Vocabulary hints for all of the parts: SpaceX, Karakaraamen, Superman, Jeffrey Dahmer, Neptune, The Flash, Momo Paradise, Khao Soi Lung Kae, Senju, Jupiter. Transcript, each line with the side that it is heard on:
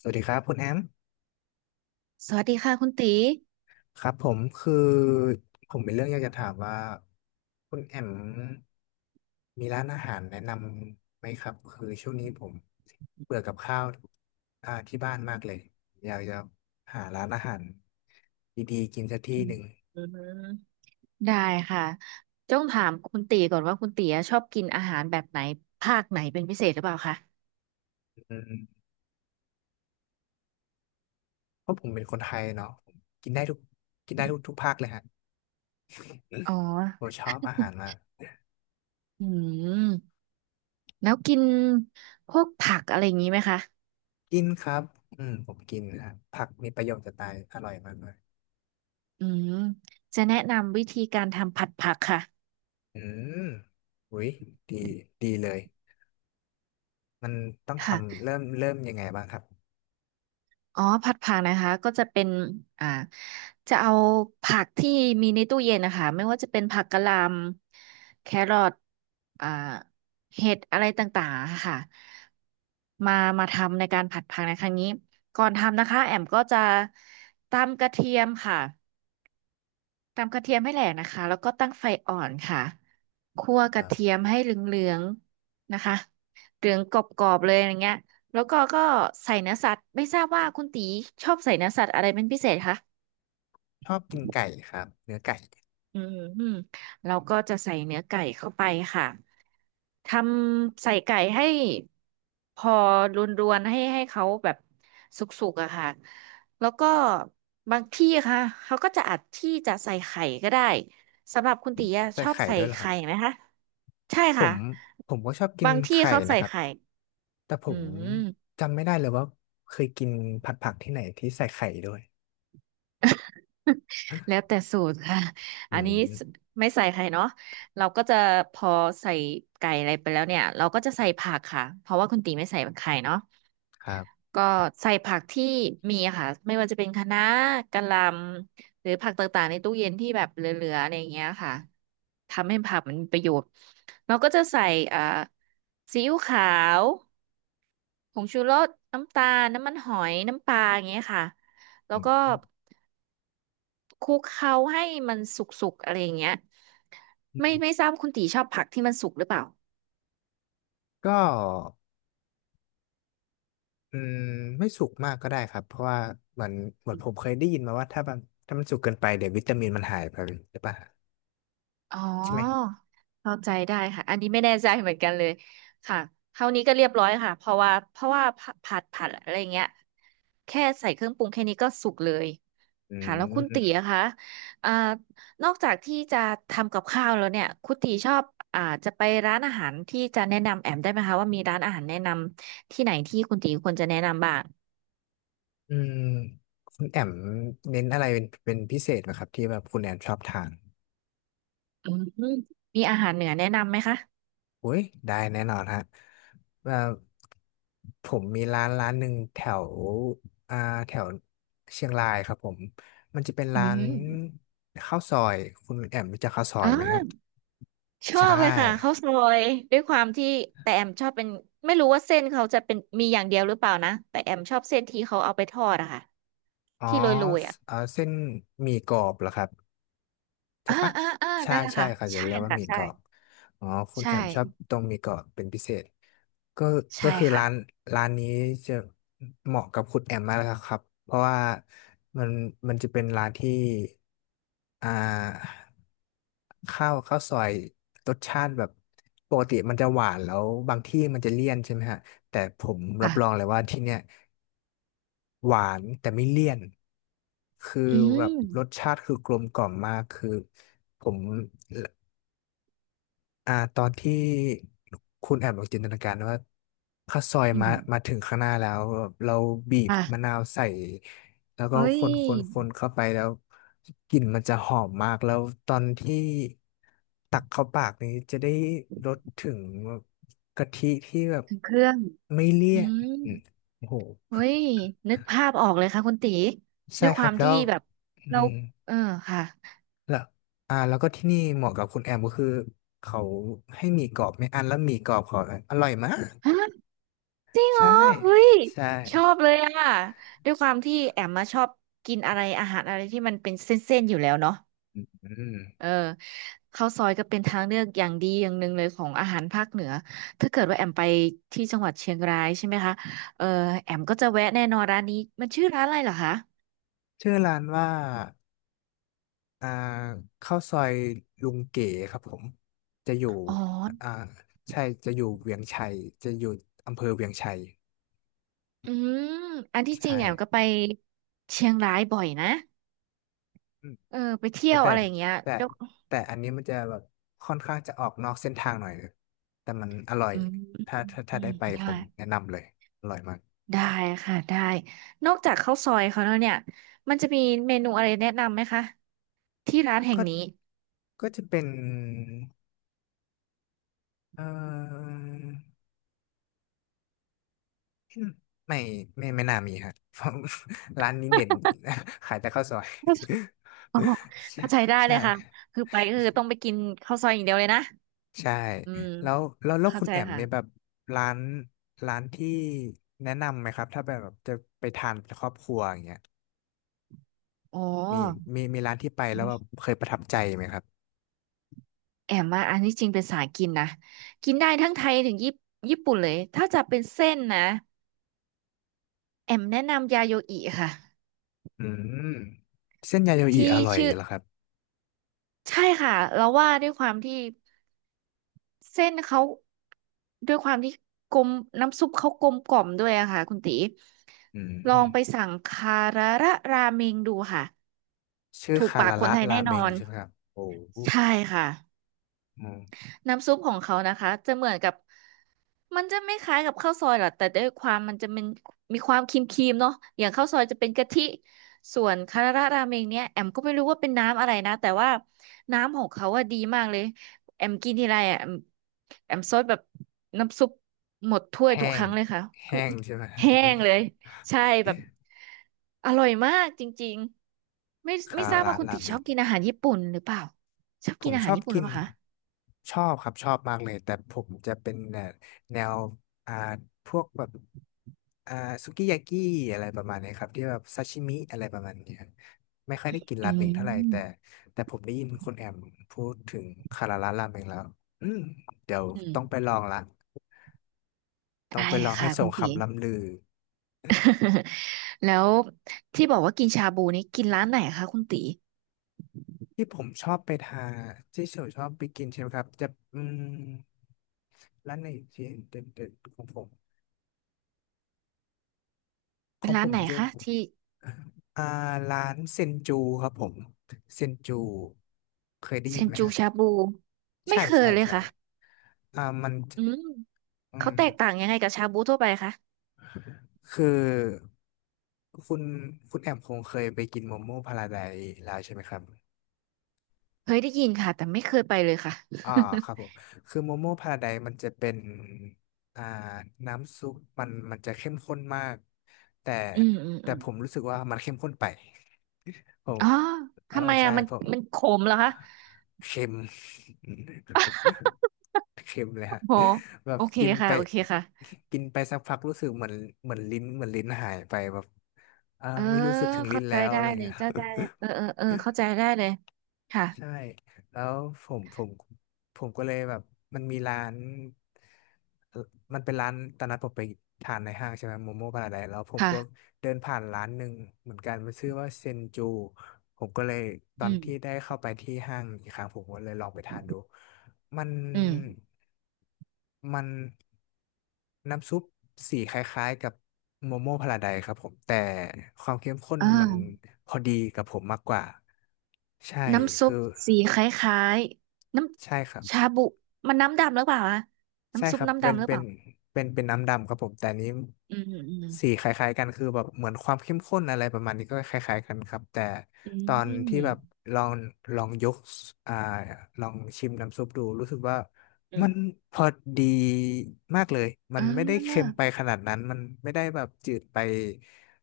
left: สวัสดีครับคุณแอม
right: สวัสดีค่ะคุณตี
left: ครับผมคือผมมีเรื่องอยากจะถามว่าคุณแอมมีร้านอาหารแนะนำไหมครับคือช่วงนี้ผมเบื่อกับข้าวที่บ้านมากเลยอยากจะหาร้านอาหารดีๆกินสักที่
right: อื
left: ห
right: ม
left: นึ่ง
right: อืมได้ค่ะต้องถามคุณตีก่อนว่าคุณตีอะชอบกินอาหารแบบไหนภาคไหนเป็นพิเศษหรือเปล่าคะ
left: อืมเพราะผมเป็นคนไทยเนาะผมกินได้ทุกกินได้ทุกภาคเลยฮะ
right: อ๋อ
left: ผมชอบอาหารมาก
right: อืมแล้วกินพวกผักอะไรอย่างนี้ไหมคะ
left: กินครับอืมผมกินนะฮะผักมีประโยชน์จะตายอร่อยมากเลย
right: อืมจะแนะนำวิธีการทำผัดผักค่ะ
left: อืมอุ้ยดีเลย มันต้องทำ
right: ค่ะ
left: เริ่มยังไงบ้างครับ
right: อ๋อผัดผักนะคะก็จะเป็นอ่าจะเอาผักที่มีในตู้เย็นนะคะไม่ว่าจะเป็นผักกะหล่ำแครอทอ่าเห็ดอะไรต่างๆอะค่ะมามาทำในการผัดผักในครั้งนี้ก่อนทำนะคะแอมก็จะตำกระเทียมค่ะ ตำกระเทียมให้แหลกนะคะแล้วก็ตั้งไฟอ่อนค่ะคั่วก
left: ค
right: ระ
left: รั
right: เที
left: บ
right: ยมให้เหลืองๆนะคะเหลืองกรอบๆเลยอย่างเงี้ยแล้วก็ใส่เนื้อสัตว์ไม่ทราบว่าคุณตีชอบใส่เนื้อสัตว์อะไรเป็นพิเศษคะ
left: ชอบกินไก่ครับเนื้อไก่
right: อืมเราก็จะใส่เนื้อไก่เข้าไปค่ะ ทำใส่ไก่ให้พอรวนๆให้เขาแบบสุกๆอะค่ะแล้วก็บางที่ค่ะเขาก็จะอัดที่จะใส่ไข่ก็ได้สำหรับคุณตีอะ
left: ใส่
right: ชอบ
left: ไข่
right: ใส่
left: ด้วยเหรอครั
right: ไข่
left: บ
right: ไหมคะใช่
left: ผ
right: ค่ะ
left: มผมก็ชอบกิน
right: บางที่
left: ไข่
right: เขา
left: นะ
right: ใส่
left: ครับ
right: ไข่
left: แต่ผ
right: อื
left: ม
right: ม
left: จำไม่ได้เลยว่าเคยกินผัดผักที่ไหนที่ใส่ไข่ด้วย
right: แล้วแต่สูตรค่ะ
left: อื
right: อันนี้
left: ม
right: ไม่ใส่ไข่เนาะเราก็จะพอใส่ไก่อะไรไปแล้วเนี่ยเราก็จะใส่ผักค่ะเพราะว่าคุณตีไม่ใส่ไข่เนาะ
left: ครับ
right: ก็ใส่ผักที่มีอะค่ะไม่ว่าจะเป็นคะน้ากะหล่ำหรือผักต่างๆในตู้เย็นที่แบบเหลือๆอะไรอย่างเงี้ยค่ะทำให้ผักมันมีประโยชน์เราก็จะใส่อ่าซีอิ๊วขาวผงชูรสน้ำตาลน้ำมันหอยน้ำปลาอย่างเงี้ยค่ะแล้ว
left: อื
right: ก็
left: ม
right: คลุกเคล้าให้มันสุกๆอะไรอย่างเงี้ยไม่ทราบคุณตีชอบผักที่มันสุกหรือเปล่า
left: ก็อืมไม่สุกมากก็ได้ครับเพราะว่าเหมือนผมเคยได้ยินมาว่าถ้ามันสุกเกินไปเดี๋ยววิตามินมันหายไปหรือเปล่า
right: อ๋อ
left: ใช่ไหม
right: เข้าใจได้ค่ะอันนี้ไม่แน่ใจเหมือนกันเลยค่ะเท่านี้ก็เรียบร้อยค่ะเพราะว่าผัดอะไรเงี้ยแค่ใส่เครื่องปรุงแค่นี้ก็สุกเลย
left: อื
right: ค่ะแล้วคุณตี
left: ม
right: อะคะอ่านอกจากที่จะทำกับข้าวแล้วเนี่ยคุณตีชอบอ่าจะไปร้านอาหารที่จะแนะนำแอมได้ไหมคะว่ามีร้านอาหารแนะนำที่ไหนที่คุณตีควรจะแนะนำบ้าง
left: อืมคุณแอมเน้นอะไรเป็นพิเศษไหมครับที่แบบคุณแอมชอบทาน
right: อืมมีอาหารเหนือแนะนำไหมคะ
left: อุ้ยได้แน่นอนฮะว่าผมมีร้านหนึ่งแถวอ่าแถวเชียงรายครับผมมันจะเป็น
right: อ
left: ร้าน
right: ื
left: ข้าวซอยคุณแอมรู้จักข้าวซอยไหมฮะ
right: ม ชอ
left: ใช่
right: บเลยค่ะข้าวซอยด้วยความที่แต่แอมชอบเป็นไม่รู้ว่าเส้นเขาจะเป็นมีอย่างเดียวหรือเปล่านะแต่แอมชอบเส้นที่เขาเอาไปทอดอะค่ะ
left: อ๋อ
right: ที่โรยๆอะ
left: เออเส้นหมี่กรอบเหรอครับ ใช่
right: อ่า
left: ปะ
right: อ่าอ่า
left: ใช่
right: นั่นแหละ
left: ใช่
right: ค่ะ
left: เขาจะ
right: ใช่
left: เรียกว่า
right: ค่ะ
left: หมี่กรอบอ๋อคุณ
right: ใช่
left: แอมชอบตรงหมี่กรอบเป็นพิเศษก็
right: ใช่
left: คือ
right: ค่ะ
left: ร้านนี้จะเหมาะกับคุณแอมมากเลยครับเพราะว่ามันจะเป็นร้านที่อ่าข้าวซอยรสชาติแบบปกติมันจะหวานแล้วบางที่มันจะเลี่ยนใช่ไหมฮะแต่ผมรับรองเล
right: ค่ะ
left: ยว่าที่เนี้ย หวานแต่ไม่เลี่ยนคือ
right: อื
left: แบบรส
right: ม
left: ชาติคือกลมกล่อมมากคือผมตอนที่คุณแอบลองจินตนาการว่าข้าวซอย
right: อื
left: มา
right: ม
left: ถึงข้างหน้าแล้วแบบเราบีบ
right: อ่ะ
left: มะนาวใส่แล้วก็
right: เฮ้
left: ค
right: ย
left: นเข้าไปแล้วกลิ่นมันจะหอมมากแล้วตอนที่ตักเข้าปากนี้จะได้รสถึงกะทิที่แบบ
right: ถึงเครื่อง
left: ไม่เลี่
right: อื
left: ยน
right: ม
left: อืมโอ้โห
right: เฮ้ยนึกภาพออกเลยค่ะคุณตีด้
left: ใช่
right: วย
left: ค
right: ค
left: รั
right: วา
left: บ
right: ม
left: แล้
right: ที่
left: ว
right: แบบ
left: อื
right: เรา
left: ม
right: เออค่ะ
left: แล้วแล้วก็ที่นี่เหมาะกับคุณแอมก็คือเขาให้หมี่กรอบไม่อั้นแล้วหมี่กรอบเขาอร่อยมาก
right: จริงเหร
left: ใช่
right: อเฮ้ย
left: ใช่
right: ชอบเลยอ่ะด้วยความที่แอมมาชอบกินอะไรอาหารอะไรที่มันเป็นเส้นๆอยู่แล้วเนาะ
left: อืม
right: เออข้าวซอยก็เป็นทางเลือกอย่างดีอย่างหนึ่งเลยของอาหารภาคเหนือถ้าเกิดว่าแอมไปที่จังหวัดเชียงรายใช่ไหมคะเออแอมก็จะแวะแน่นอนร้านนี้มันชื่อร้านอะไรเหรอคะ
left: ชื่อร้านว่าอ่าข้าวซอยลุงเก๋ครับผมจะอยู่
right: อ๋อ
left: อ่าใช่จะอยู่เวียงชัยจะอยู่อำเภอเวียงชัย
right: อืมอันที่จริง
left: ใช่
right: แอมก็ไปเชียงรายบ่อยนะ
left: อืม
right: เออไปเที่
left: โอ้
right: ยว
left: แต่
right: อะไรอย่างเงี้ย
left: แต่
right: ยก
left: อันนี้มันจะแบบค่อนข้างจะออกนอกเส้นทางหน่อยแต่มันอร่อย
right: อืมอื
left: ถ้า
right: ม
left: ได้ไป
right: ได้
left: ผมแนะนำเลยอร่อยมาก
right: ได้ค่ะได้นอกจากข้าวซอยเขาแล้วเนี่ยมันจะมีเมนูอะไรแนะนำไหมคะที่ร้านแห่ง
left: ก็
right: นี้
left: ก็จะเป็นเอ่อไม่ไม่ไม่น่ามีฮะเพราะ ร้านนี้เด่น ขายแต่ข้าวซอย
right: อ๋อ
left: ใช่
right: เข้าใจได้เล
left: ใช่
right: ยค่ะคือไปก็คือต้องไปกินข้าวซอยอย่างเดียวเลยนะ
left: ใช่
right: อืม
left: แล้วแล้ว
right: เข้า
left: คุณ
right: ใจ
left: แอม
right: ค่ะ
left: มีแบบร้านที่แนะนำไหมครับ ถ้าแบบจะไปทานเป็ครอบครัวอย่างเงี้ย
right: อ๋อ
left: มีมีร้านที่ไปแล้วแบบเคยประทับใจไหมครับ
right: แอมมาอันนี้จริงเป็นสายกินนะกินได้ทั้งไทยถึงญี่ปุ่นเลยถ้าจะเป็นเส้นนะแอมแนะนำยาโยอิค่ะ
left: อืมเส้นยาโยอิอ
right: ที่
left: ร่อย
right: ชื่อ
left: เหรอครับ
right: ใช่ค่ะเราว่าด้วยความที่ เส้นเขาด้วยความที่กลมน้ำซุปเขากลมกล่อมด้วยอะค่ะคุณตี
left: อื
right: ลองไป
left: ม
right: สั่งคาราระราเมงดูค่ะ
left: ชื่อ
right: ถูก
left: คา
right: ปาก
left: รา
right: คน
left: ระ
right: ไทย
left: รา
right: แน่
left: เม
right: นอ
left: ง
right: น
left: ใช่ไหมครับโอ้โห
right: ใช่ค่ะ
left: อืม
right: น้ำซุปของเขานะคะจะเหมือนกับ มันจะไม่คล้ายกับข้าวซอยหรอกแต่ด้วยความมันจะเป็นมีความครีมๆเนาะอย่างข้าวซอยจะเป็นกะทิส่วนคาราราเมงเนี่ยแอมก็ไม่รู้ว่าเป็นน้ำอะไรนะแต่ว่าน้ำของเขาอะดีมากเลยแอมกินทีไรอะแอมซดแบบน้ำซุปหมดถ้วยทุก
left: แห้
right: ค
left: ง
right: รั้งเลยค่ะคือ
left: ใช่ไหม
right: แห้งเลยใช่แบบอร่อยมากจริงๆไม่ ไม่
left: คารา
right: ทราบ
left: ระ
right: ว่าคุณ
left: รา
right: ติ
left: เม
right: ชอบ
left: ง
right: กินอาหารญี่ปุ่นหรือเปล่าชอบ
left: ผ
right: กิน
left: ม
right: อา
left: ช
right: หาร
left: อบ
right: ญี่ปุ่นห
left: กิ
right: รือ
left: น
right: เปล่าคะ
left: ชอบครับชอบมากเลยแต่ผมจะเป็นแนวแนวอ่าพวกแบบอ่าสุกิยากิอะไรประมาณนี้ครับที่แบบซาชิมิอะไรประมาณนี้ครับไม่ค่อยได้กินรา
right: อื
left: เมงเท่าไหร่แต่
right: ม
left: ผมได้ยินคุณแอมพูดถึงคาราระราเมงแล้วอืมเดี๋ยว
right: อืม
left: ต้องไปลองละต้
right: ได้
left: องไป
right: เล
left: ล
right: ย
left: องให้
right: ค่ะ
left: ส
right: คุ
left: ม
right: ณติ
left: คำล่ำลือ
right: แล้วที่บอกว่ากินชาบูนี่กินร้านไหนคะคุณตี
left: ที่ผมชอบไปทานที่เฉยชอบไปกินใช่ไหมครับจะอืมร้านไหนที่เด่นๆของผมข
right: เป็น
left: องผ
right: ร้าน
left: ม
right: ไหน
left: จะ
right: คะที่
left: อ่าร้านเซนจูครับผมเซนจูเคยได้
right: เซ
left: ยิน
right: น
left: ไหม
right: จู
left: ฮะ
right: ชาบูไม่
left: ใช่
right: เคย
left: ใช่
right: เลย
left: ใช่
right: ค่ะ
left: มันจะ
right: อืม
left: อื
right: เขา
left: ม
right: แตกต่างยังไงกับชาบูทั่วไปคะ
left: คือคุณแอมคงเคยไปกินโมโม่พาราไดซ์แล้วใช่ไหมครับ
right: เคยได้ยินค่ะแต่ไม่เคยไปเลยค่ะ
left: อ่าครับผมคือโมโม่พาราไดมันจะเป็นอ่าน้ำซุปมันจะเข้มข้นมากแต่
right: อืมอืมอืม
left: ผมรู้สึกว่ามันเข้มข้นไปผม
right: อ๋อ
left: เออ
right: ทำไม
left: ใช่
right: อ่ะมัน
left: ผม
right: มันขมเหรอคะ
left: เค็ม เค็มเลยฮะ
right: โห
left: แบ
right: โอ
left: บ
right: เค
left: กิน
right: ค่ะ
left: ไป
right: โอเคค่ะ
left: สักพักรู้สึกเหมือนเหมือนลิ้นหายไปแบบ
right: เออ
left: ไม่รู้สึกถึงลิ้
right: เข้า
left: น
right: ใจ
left: แล้ว
right: ได้
left: อะไร
right: เลย
left: เงี้ย
right: เจ้าได้เออเออเออเข้าใจได้เลยค่ะ
left: ใช่แล้วผมผมก็เลยแบบมันมีร้านเอ่อมันเป็นร้านตอนนั้นผมไปทานในห้างใช่ไหมโมโม่พาราไดแล้วผมก็
right: ค่ะ
left: เดินผ่านร้านหนึ่งเหมือนกันมันชื่อว่าเซนจูผมก็เลยตอ
right: อื
left: น
right: ม
left: ที่ได้เข้าไปที่ห้างอีกครั้งผมก็เลยลองไปทานดูมัน
right: อืม
left: มันน้ำซุปสีคล้ายๆกับโมโม่พาราไดครับผมแต่ความเข้มข้น
right: อ
left: มัน
right: ่า
left: พอดีกับผมมากกว่าใช่
right: น้ำซุป
left: คือ
right: สีคล้ายๆน้
left: ใช่ครับ
right: ำชาบุมันน้ำดำหรือเปล่าอะ
left: ใช่
right: น้ำซุ
left: ค
right: ป
left: รับ
right: น้ำ
left: เป็น
right: ดำหรือเปล่า
left: น้ำดำครับผม แต่อันนี้
right: อืมอืม
left: สีคล้ายๆกันคือแบบเหมือนความเข้มข้นอะไรประมาณนี้ก็คล้ายๆกันครับแต่
right: อืม
left: ตอน
right: อื
left: ที่
right: ม
left: แบบลองลองยกอ่าลองชิมน้ำซุปดูรู้สึกว่า
right: อืม
left: มันพอดีมากเลย
right: เ
left: มันไม่ได้เค็ม
right: ออ
left: ไปขนาดนั้นมันไม่ได้แบบจืดไป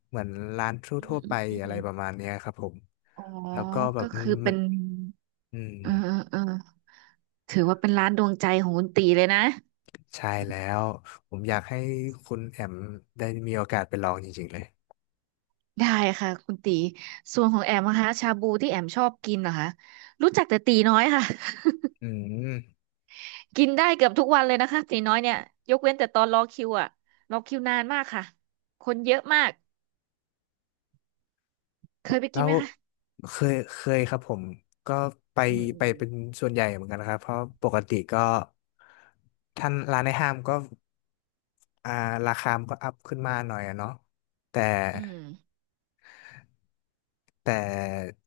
left: เหมือนร้านท
right: อื
left: ั่
right: ม
left: วๆ
right: อื
left: ไป
right: มอื
left: อะไร
right: ม
left: ประมาณเนี้ยครับผม
right: อ๋อ
left: แล้วก็แบบ
right: ก็
left: มัน
right: คือเป็น
left: อืม
right: เออเออเออถือว่าเป็นร้านดวงใจของคุณตีเลยนะ
left: ใช่แล้วผมอยากให้คุณแอมได้มีโอกาสไปลองจริงๆเลย
right: ได้ค่ะคุณตีส่วนของแอมนะคะชาบูที่แอมชอบกินเหรอคะรู้จักแต่ตีน้อยค่ะ
left: อืม
right: กินได้เกือบทุกวันเลยนะคะตีน้อยเนี่ยยกเว้นแต่ตอนรอคิวอะรอคิวนานมากค่ะคนเยอะมากเคยไป
left: แล้
right: กินไห
left: ว
right: มคะ
left: เคยครับผมก็ไป
right: อืมอืม
left: เป็นส่วนใหญ่เหมือนกันนะครับเพราะปกติก็ท่านร้านในห้างก็อ่าราคามันก็อัพขึ้นมาหน่อยอะเนาะแต่
right: อืม
left: แต่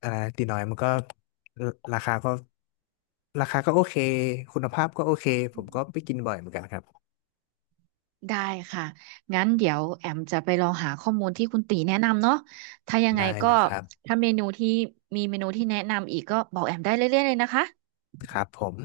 left: อ่าตีน้อยมันก็ราคาก็ราคาก็โอเคคุณภาพก็โอเคผมก็ไปกินบ่อยเหมือนกันครับ
right: ได้ค่ะงั้นเดี๋ยวแอมจะไปลองหาข้อมูลที่คุณตีแนะนำเนาะถ้ายังไง
left: ได้
right: ก็
left: เลยครับ
right: ถ้าเมนูที่มีเมนูที่แนะนำอีกก็บอกแอมได้เรื่อยๆเลยนะคะ
left: ครับผม